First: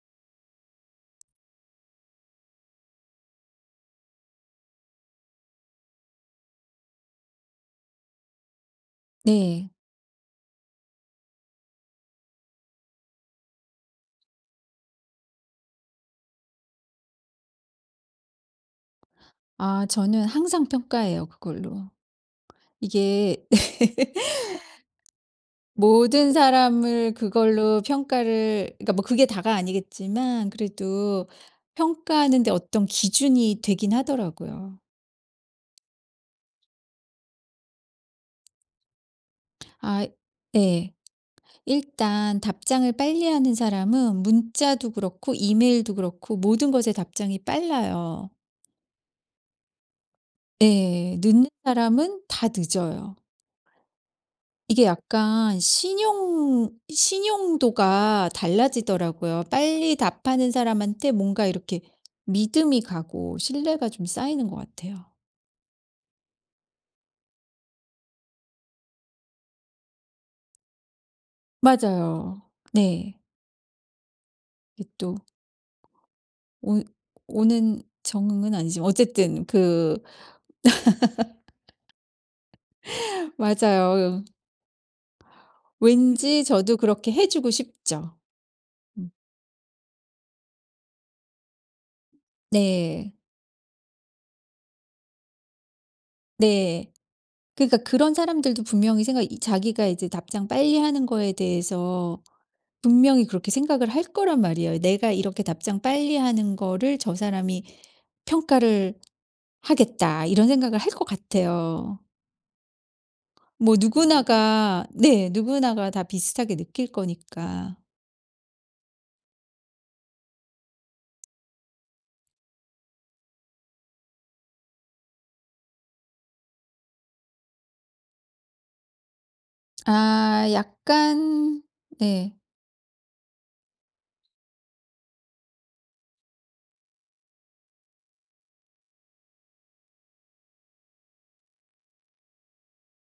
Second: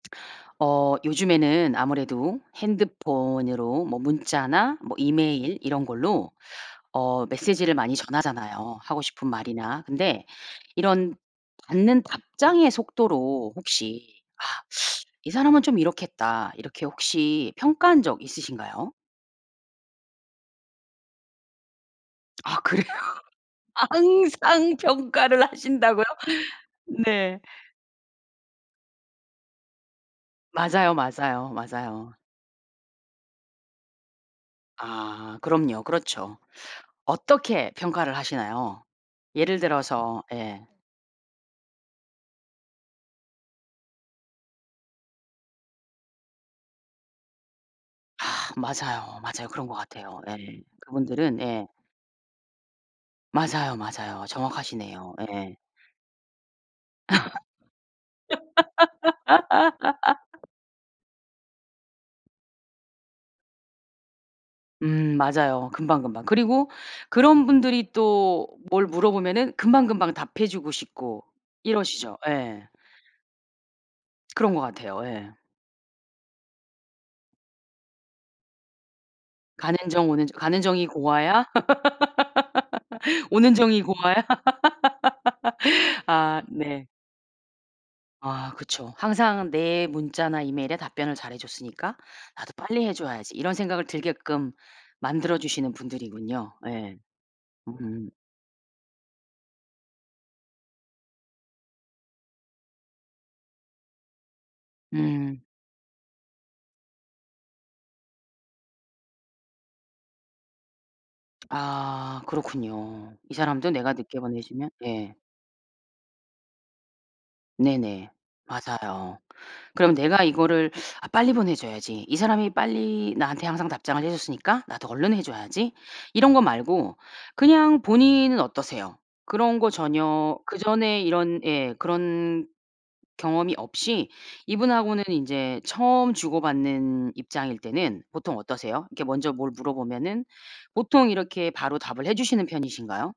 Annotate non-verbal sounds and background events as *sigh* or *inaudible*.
어 요즘에는 아무래도 핸드폰으로 뭐 문자나 뭐 이메일 이런 걸로 어 메시지를 많이 전하잖아요, 하고 싶은 네. 말이나. 근데 이런 받는 답장의 속도로 혹시 '아 이 사람은 좀 이렇겠다.' 이렇게 혹시 평가한 적 있으신가요? 아 저는 항상 평가해요, 그걸로. 아 그래요? 이게 아 항상 평가를 *laughs* 하신다고요? 모든 사람을 네. 그걸로 평가를 그러니까 뭐 그게 다가 아니겠지만 맞아요, 그래도 맞아요, 맞아요. 평가하는데 어떤 기준이 되긴 하더라고요. 아 그럼요. 그렇죠. 어떻게 평가를 하시나요? 예를 아 들어서. 예. 네. 일단 답장을 빨리하는 사람은 문자도 그렇고 이메일도 그렇고 모든 것에 답장이 아 빨라요. 맞아요. 맞아요. 그런 것 같아요. 예. 예. 그분들은 늦는 예. 사람은 다 늦어요. 맞아요, 맞아요. 이게 정확하시네요. 예. 약간 신용 신용도가 달라지더라고요. 빨리 *laughs* 답하는 사람한테 뭔가 이렇게 믿음이 가고 신뢰가 좀 쌓이는 것 같아요. 음 맞아요, 금방 금방. 그리고 그런 분들이 또 뭘 물어보면은 금방 금방 답해주고 싶고 이러시죠. 맞아요. 예. 네. *smacks lips* 런 것 이 같아요. 또 예. 오 오는 정응은 아니지만 어쨌든 가는 그 정 오는 정 가는 정이 고와야 *laughs* *laughs* 오는 정이 고와야 맞아요. *laughs* 아 왠지 저도 네. 그렇게 해 주고 싶죠. 아 그쵸. 음. '항상 내 문자나 이메일에 답변을 잘해줬으니까 나도 빨리 네. 해줘야지.' 이런 생각을 들게끔 만들어주시는 분들이군요. 네. 예. 그러니까 음. 그런 사람들도 분명히 생각이 이 자기가 이제 답장 빨리 하는 거에 대해서 분명히 그렇게 생각을 할 거란 말이에요. '내가 음. 이렇게 답장 빨리 하는 거를 저 사람이 평가를 하겠다.' 이런 생각을 할 것 같아요. 아 그렇군요. 이 사람도 뭐 내가 늦게 보내주면 누구나가 예. 네 누구나가 다 비슷하게 느낄 거니까. 네네. 맞아요. 그럼 내가 이거를 '아 빨리 보내줘야지. 이 사람이 빨리 나한테 항상 답장을 해줬으니까 나도 얼른 해줘야지.' 이런 거 말고 그냥 본인은 어떠세요? 그런 거 전혀 아 그전에 이런 약간 예 네. 그런 경험이 없이 이분하고는 이제 처음 주고받는 입장일 때는 보통 어떠세요? 이렇게 먼저 뭘 물어보면은 보통 이렇게 바로 답을 해주시는 편이신가요?